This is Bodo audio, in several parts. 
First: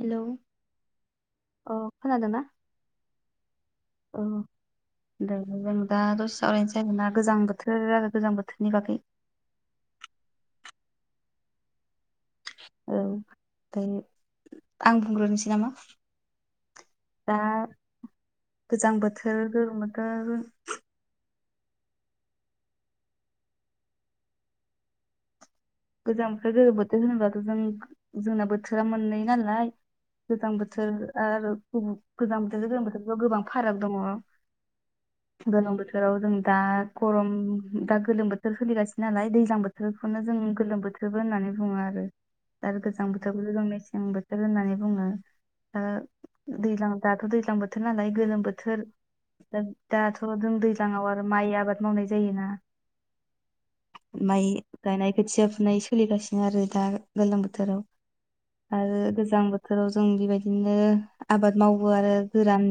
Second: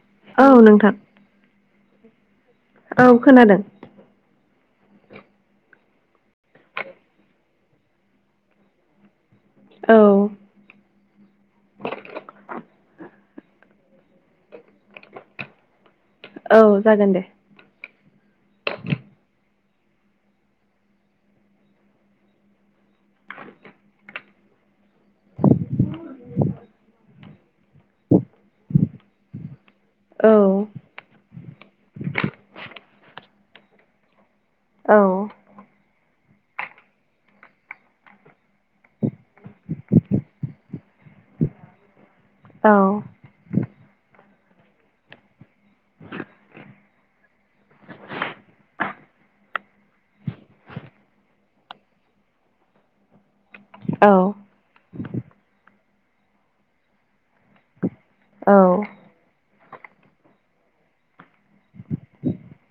हेलौ औ नोंथां अ खोनादों ना औ खोनादों नोंथांजों दा दसे सावरायनोसै आरोना गोजां बोथोर आरो गोजां बोथोरनि बागै औ औ ओमफ्राय आं बुंग्रोनोसै नामा औ जागोन दे दा गोजां बोथोर गोलो बोथोर गोजां बोथोर गोलोम बोथोर होनोबाथ' जों जोंना बोथोरा मोननै नालाय औ गोजां बोथोर आरो गुबुन गोजां बोथोर गोजां बोथोरफ्राथ गोबां फाराग दङ औ गोलोम बोथोराव जों दा गरम दा गोलोम बोथोर सोलिगासिनो नालाय दैज्लां बोथोरखौनो जों गोलोम बोथोरबो होननानै बुङो आरो दा औ गोजां बोथोरखौबो जों मेसें बोथोर होननानै बुङो दाथ दैज्लां दैज्लां बोथोर नालाय गोलोम बोथोर दा दाथ' जों दैज्लां ङाव आरो माइ आबाद मावनाय जायोना औ माइ गायनाय खोथिया फुनाय सोलिगासिनो आरो दा गोलोम बोथोराव औ आरो गोजां बोथोर बोथोराव जों बेबायदिनो आबाद मावो आरो गोरान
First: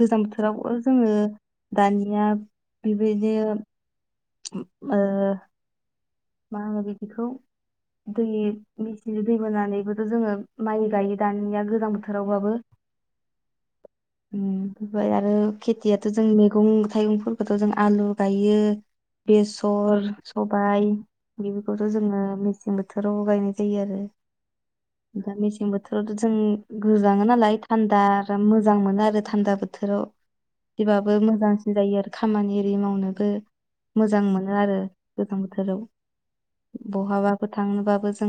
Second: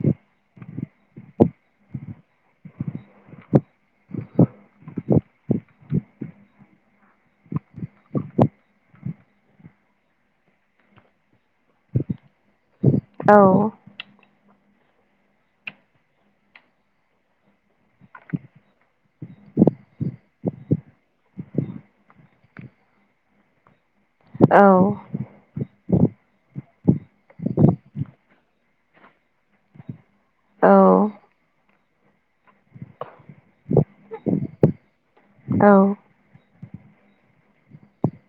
गोजां बोथोरावबो जोङो दानिया बेबायदिनो मा होनो बिदिखौ दै मेसिनजों दै बोनानैबोथ' जोङो माइ गायो दानिया गोजां बोथोरावबाबो औ बाय आरो खेथियाथ' जों मैगं थाइगंफोरखौथ' जों आलु गायो बेसर सबाइ बेफोरखौथ' जोङो मेसें बोथोराव गायनाय जायो आरो दा मेसें बोथोर बोथोरावथ' जों गोजाङो नालाय थान्दा आरो मोजां मोनो आरो थान्दा बोथोराव बिबाबो मोजांसिन जायो आरो खामानि एरि मावनोबो मोजां मोनो आरो गोजां बोथोराव बहाबफोरो थांनोबाबो जों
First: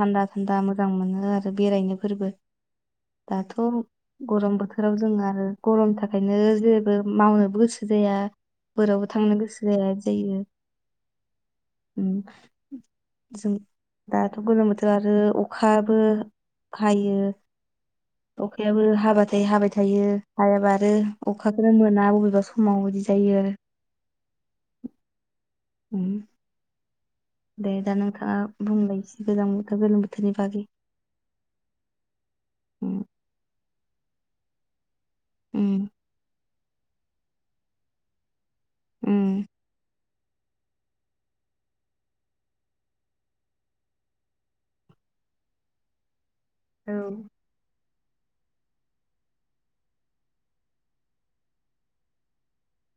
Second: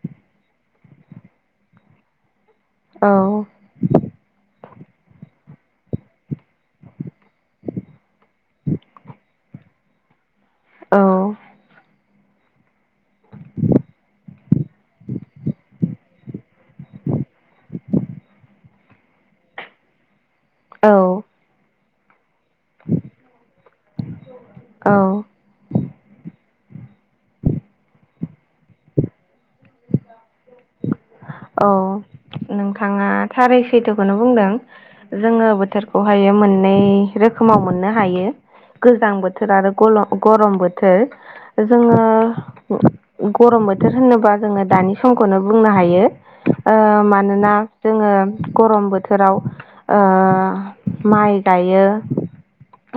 थान्दा थान्दा मोजां मोनो आरो बेरायनो फोरबो दाथ' गरम बोथोराव जों आरो गरमनि थाखायनो जेैबो मावनोबो गोसो जाया बाहेरावबो थांनो गोसो जाया जायो उम जों दाथ' गोलोम बोथोर आरो अखाबो हायो अखायाबो हाबाथाय हाबाय थायो हायाबा औ आरो अखाखोनो मोना बबेबा समाव बिदि जायो आरो औ उम दे दा नोंथाङा बुंबायसै गोजां बोथोर गोलोम बोथोरनि बागै औ उम नोंथाङा थारै सैथोखौनो बुंदों जोङो उम बोथोरखौहायो मोननै रोखोमाव मोननो हायो गोजां उम बोथोर आरो गल गरम बोथोर जोङो गरम बोथोर होनोबा जोङो दानि समखौनो बुंनो हायो ओ औ मानोना जोङो गरम बोथोराव माइ गायो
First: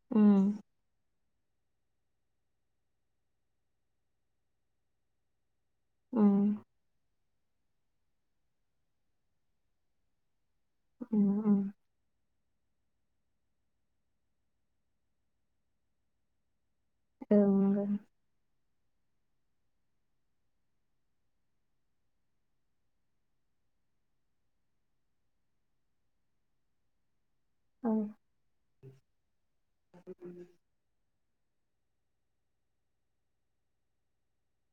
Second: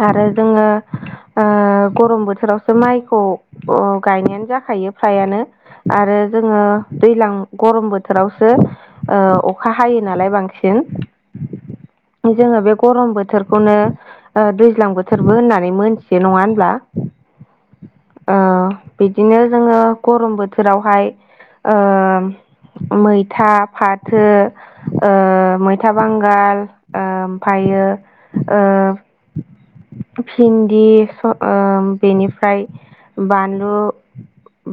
आरो उम जोङो आ गरम बोथोरावसो माइखौ गायनायानो जाखायो फ्रायानो आरो उम जोङो दैलां गरम बोथोरावसो ओ अखा हायो नालाय बांसि उम उम फाय जोङो बे गरम बोथोरखौनो ओ दैज्लां बोथोरबो होननानै मोनथियो नङा होनब्ला औ नंगौ ओ बिदिनो जोङो गरम बोथोरावहाय ओम मैथा फाथो ओ मैथा बांगाल ओम फायो औ ओ भिन्दि स ओ बेनिफ्राय बानलु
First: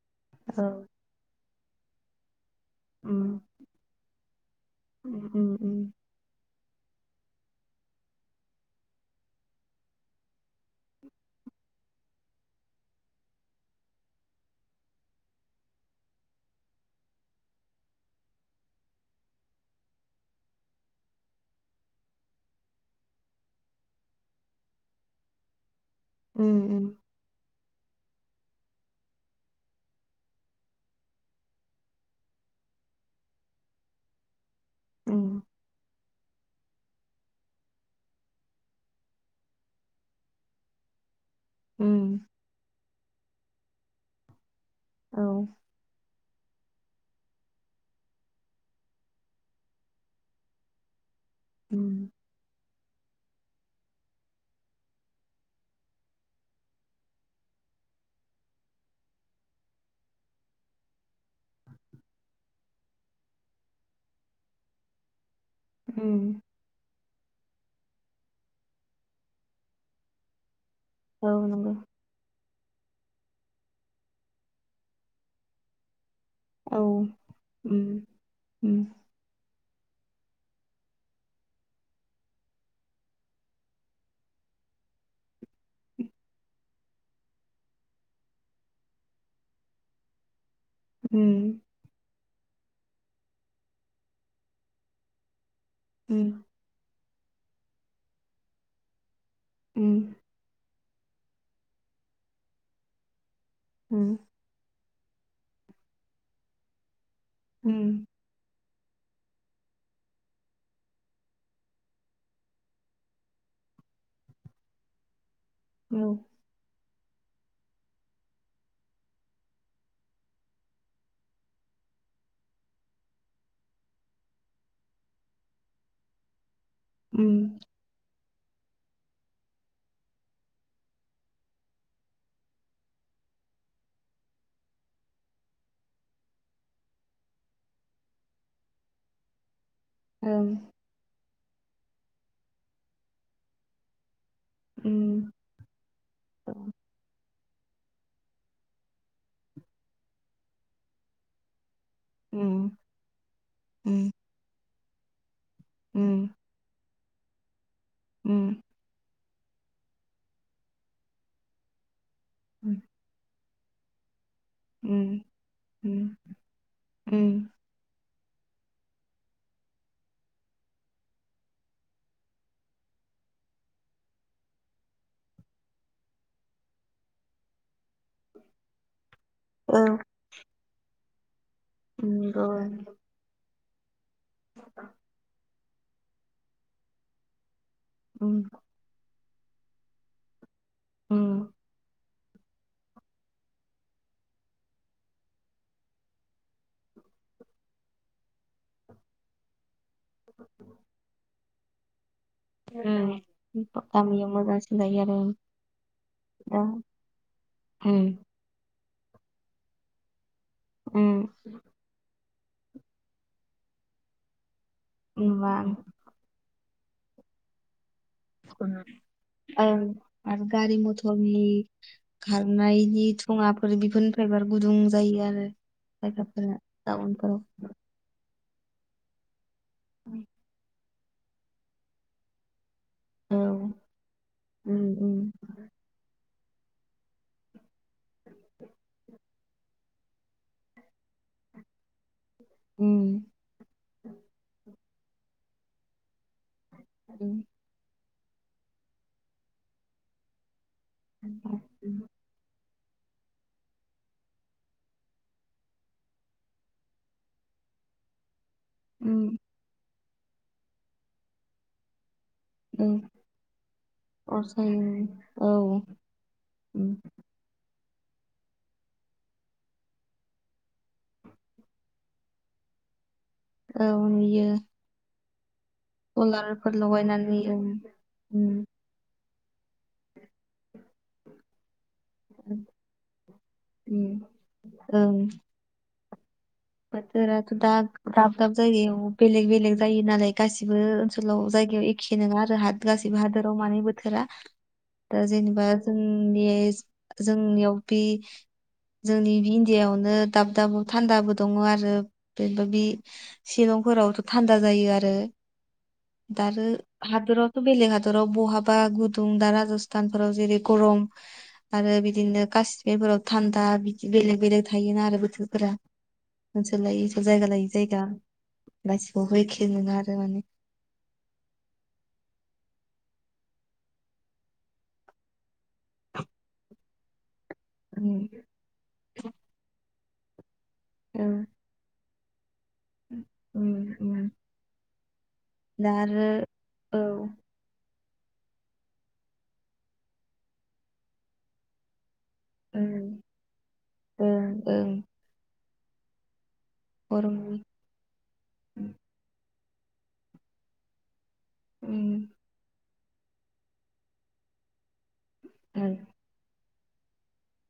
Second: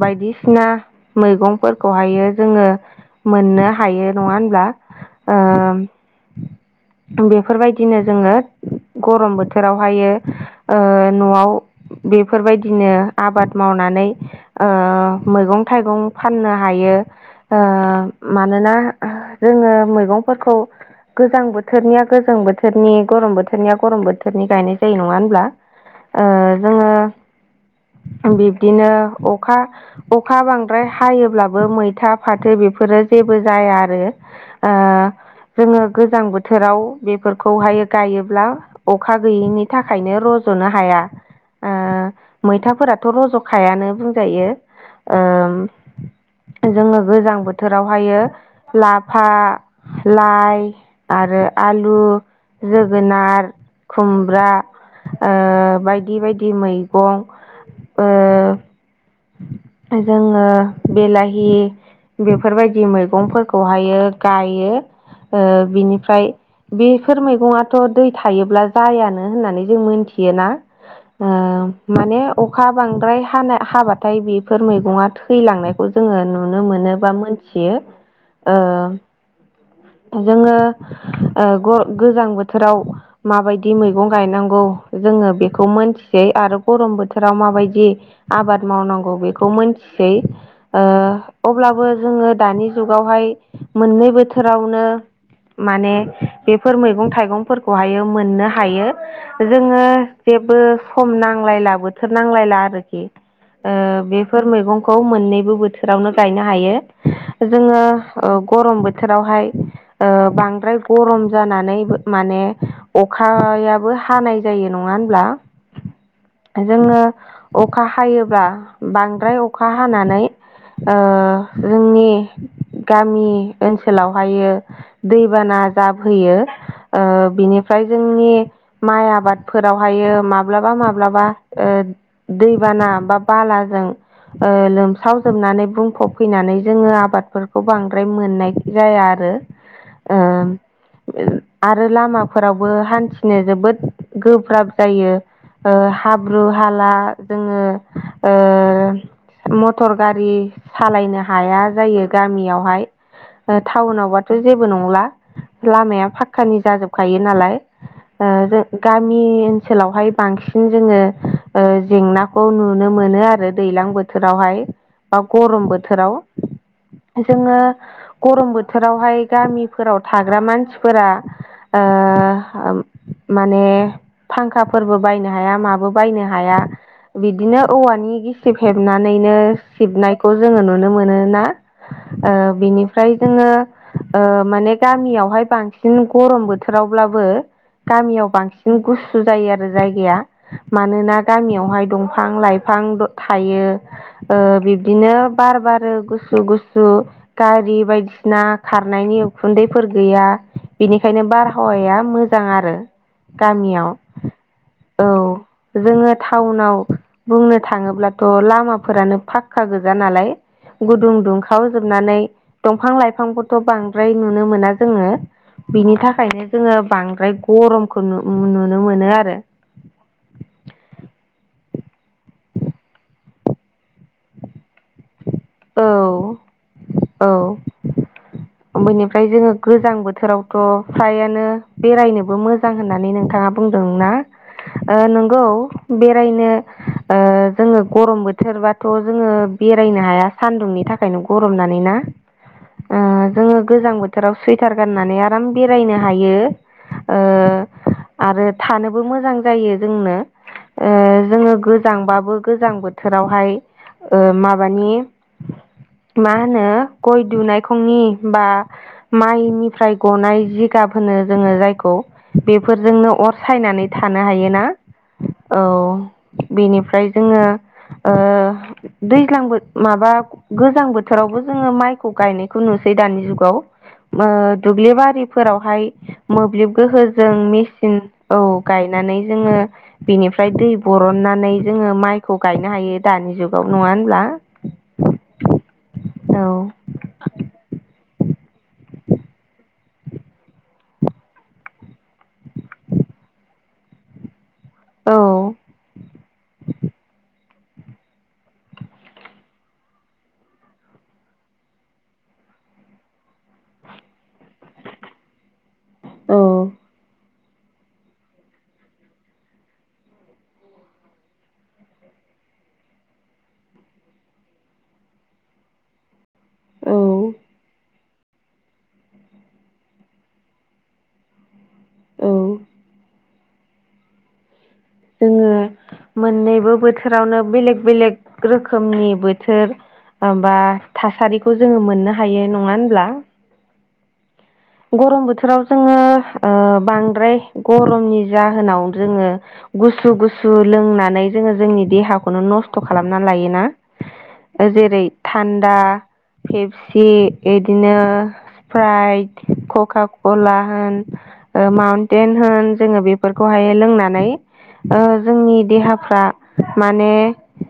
बायदिसिना औ मैगं फोरखौहायो जोङो उम मोननो हायो नङा होनब्ला उम उम उम ओम बेफोरबायदिनो जोङो गरम बोथोरावहायो ओ न'आव बेफोरबायदिनो आबाद मावनानै ओ मैगं थाइगं फाननो हायो यो [inaudible] मानोना आ जोङो मैगंफोरखौ गोजां बोथोरनिया गोजां बोथोरनि गरम बोथोरनिया गरम बोथो थोरनि गायनाय जायो नङा होनब्ला उम उम जोङो बिब्दिनो अखा अखा बांद्राय हायोब्लाबो मैथा फाथो बेफोरो जेबो जाया आरो आ उम जोङो गोजां बोथोराव बेफोरखौहाय गायोब्ला अखा गैयिनि थाखायनो रज'नो हाया दा उम ओ मैथाफोराथ' रज'खायानो बुंजायो औ ओम जोङो गोजां बोथोरावहायो लाफा लाइ आरो उम आलु जोगोनार खुमब्रा ओ बायदि बायदि मैगं ओ जोङो बिलाहि बेफोरबायदि मैगंफोरखौहायो गायो ओ बिनिफ्राय उम बेफोर मै गङाथ' दै थायोब्ला जायानो होननानै जों मोनथियोना ओ औ नंगौ माने अखा बांद्राय हानाय हाबा थाय बेफोर मैगङा थैलांनायखौ जोङो नु नुनो औ मोनो बा मोनथियो ओ जोङो ओ ग गोजां बोथोराव माबायदि मैगं गायनांगौ जोङो बेखौ मोनथिसै आरो गरम बोथोराव माबायदि आबाद मावनांगौ बेखौ मिनथिसै ओ अब्लाबो जोङो दानि जुगावहाय मोननै बोथोरावनो माने बेफोर मैगं थाइगं फोरखौहायो मोननो हायो जोङो जेबो सम नांलायला बोथोर नांलायला आरोखि बेफोर मैगं खौ मोननैबो बोथोरावनो गायनो हायो जोङो ओ गरम बोथोरावहाय ओ बांद्राय गरम जानानै माने अखायाबो हानाय जायो न ङा होनब्ला औ जोङो अखा हायोब्ला बांद्राय अखा हानानै ओ जोंनि गामि ओनसोलावहायो दैबाना जाबहोयो ओ बिनिफ्राय जोंनि माइ आबादफोरावहायो माब्लाबा माब्लाबा ओ दै। बाना बा बालाजों। लोमसावजोबनानै बुंफबफैनानै जोङो आबादफोरखौ बांद्राय मोननाय जाया आरो ओ आरो लामाफोरावबो हान्थिनो जोबोद गोब्राब जायो हाब्रु हाला ओ मटर गारि सालायनो हाया जायो गामियावहाय टाउनावबाथ' जेबो नंला। लामाया फाख्कानि जाजोबखायो नालाय ओ जों गामि ओनसोलावहाय बांसिन जोङो जेंनाखौ नुनो मोनो आरो। दैज्लां बोथोरावहाय बा गरम बोथोराव जोङो। गरम बोथोरावहाय गामिफोराव थाग्रा मानसिफोरा। माने फांखाफोरबो बायनो हाया माबो बायनो हाया। बिदिनो औवानि गिसिब हेबनानैनो औ सिबनायखौ जोङो नुनो मोनोना। नंगौ बिनिफ्राय जोङो माने गामियावहाय बांसिन बांसिन गरम बोथोरावब्लाबो गामियाव बांसिन गुसु जायो आरो जायगाया। मानोना गामियावहाय दंफां लाइफां थायो बिब्दिनो बार बारो गुसु गुसु गारि बायदिसिना खारनायनि उखुन्दै फोर गैया बेनिखायनो बारहावाया मोजां। मोजां आरो गामियाव मोजांसिन जायो आरो औ जोङो दा टाउनाव। बुंनो थाङोब्लाथ' लामाफोरानो फाखक्का गोजा नालाय। गुदुं दुंखाव जोबनानै दंफां लाइफांफोरथ' बांद्राय नुनो मोनाखै। जोङो माबा बिनि थाखायनो जोङो बांद्राय गरम। औ आरो गारि मथरनि खारनायनि थुङाफोर बेफोरनिफ्रायबार गुदुं जायो आरो। औ [unintelligible] औ टाउनफोराव बेनिफ्राय जोङो गोजां बोथोरावथ' फ्रायानो बेरायनोबो मोजां। मोजां होननानै औ नोंथाङा बुंदोंना उम उम नंगौ बेरायनो। जोङो गरम बोथोरबाथ' जोङो बेरायनो हाया। सानदुंनि थाखायनो गरमनानै ना उम जोङो गोजां बोथोराव सुइटार। गाननानै आराम बेरायनो हायो उम आरो थानोबो मोजां जायो जोंनो जोङो गोजांबाबो गोजांबो। बोथोरावहाय माबानि मा होनो गय दुनायखंनि बा उम माइनिफ्राय गनाय जि गाब होनो जोङो जायखौ उम बेफोरजोंनो अर सायनानै थानो अर हायोना। सायो औ उम बेनिफ्राय जोङो दैज्लांबो माबा गोजां बोथोरावबो जोङो माइखौ गायनायखौ नुसै दानि जुगाव। औ नुयो दुब्लिबारिफोराव मोब्लिब सलारफोर गोहोजों लगायनानै ओं मेसिन औ उम गायनानै। जोङो बिनिफ्राय दै बरनानै जोङो। माइखौ गायनो हायो दानि जुगाव नङा होनब्ला। औ। औ बोथोराथ दा दाब दाब जायगायाव बेलेग बेलेग। जायो नालाय गासिबो ओनसोलाव जायगायाव एखे नङा आरो गासिबो हादोराव मानै बोथोरा। औ दा जेनेबा जोंनि जोंनियाव जोंनि इण्डियायावनो दाब दाब थान्दा बो दङ आरो बेबाबि शिलंफोरावथ' थान्दा जायो आरो औ दा आरो हादराव बेलेग हादराव बहाबा गुदुं दा राजस्थानफोराव जेरै गरम आरो बिदिनो गासिबोफोराव थान्दा बिदि बेलेग बेलेग थायोना आरो बोथोरफोरा ओनसोल लायै जायगा औ लायै जायगा गासैखौबो एखे नडा आरो माने औ जोङो मोननैबो बोथोरावनो बेलेक उम बेलेक रोखोमनि बोथोर बा औ थासारिखौ जों मोननो हायो हायो नङा होनब्ला उ गरम बोथोराव जोङो औ बांद्राय गरमनि जाहोनाव जोङो गुसु गुसु लोंनानै जोङो जोंनि देहाखौ नो नस्थ' उम खालामनानै लायोना ओं ओं जेरै थान्दा पेपसि गरमनि बिदिनो स्पाइट कका कला होन उम माउन्टेन होन जोङो बेफोरखौहाय लोंनानै जोंनि ओं देहाफ्रा माने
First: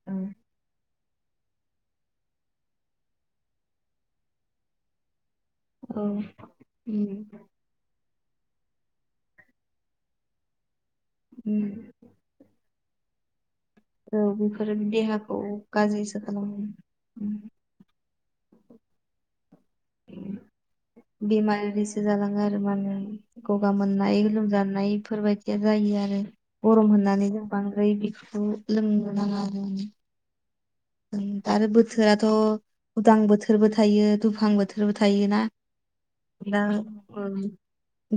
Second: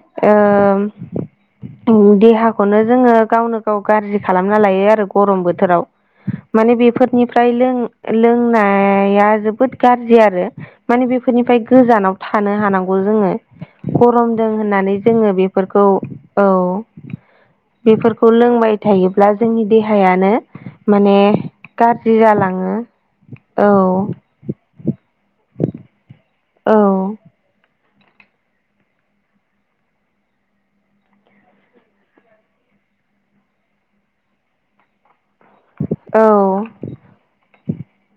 ओं उ देहाखौनो जोङो गावनो गाव गाज्रि खालामना लायो आरो गरमबो बोथोराव औ माने उम बेफोरनिफ्राय लों लोंनाया जोबोद गाज्रि आरो माने बेफोरनिफ्राय उम, गोजानाव थानो हानांगौ खौ जोङो औ गरमदों बेफोरो होननानै जोङो देहाखौ बेफोरखौ गाज्रिसो औ खालामो उम, बेफोरखौ खौ लोंबाय थायोब्ला जोंनि देहायानो माने बिसो जालाङो आरो मा होनो गगा औ मोननाय लोमजानाय बेफोरबायदिया जायो आरो औ गरम होननानै जों बांद्राय बेफोरखौ लोंनो नाङा जों आरो बोथोराथ' उदां बोथोरबो थायो दुफां बोथोरबो थायोना औ दा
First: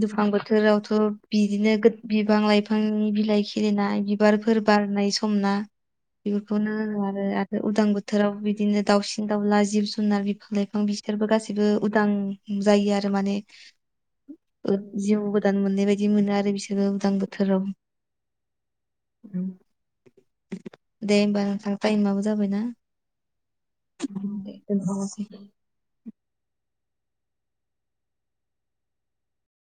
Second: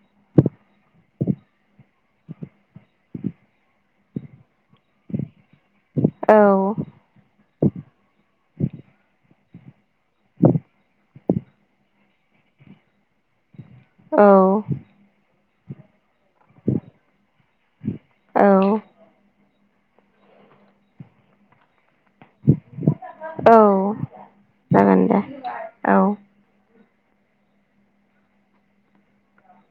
दुफां बोथोरावथ' बिदिनो बिफां लाइफांनि बिलाइ खिलिनाय बिबारफोर सोर बारनाय समना बेफोरखौनो होनो आरो उदां बोथोराव बिदिनो दाउसिन दाउला जिब जुनार जुनार बिफां लाइफां बिसोरबो गासिबो उदां जायो आरो माने औ उदान मोननाय बायदि मोनो आरो बिसोरो उदां बोथोराव औ दे होनबा नोंथां टाइमा जाबायना औ जागोन दे औ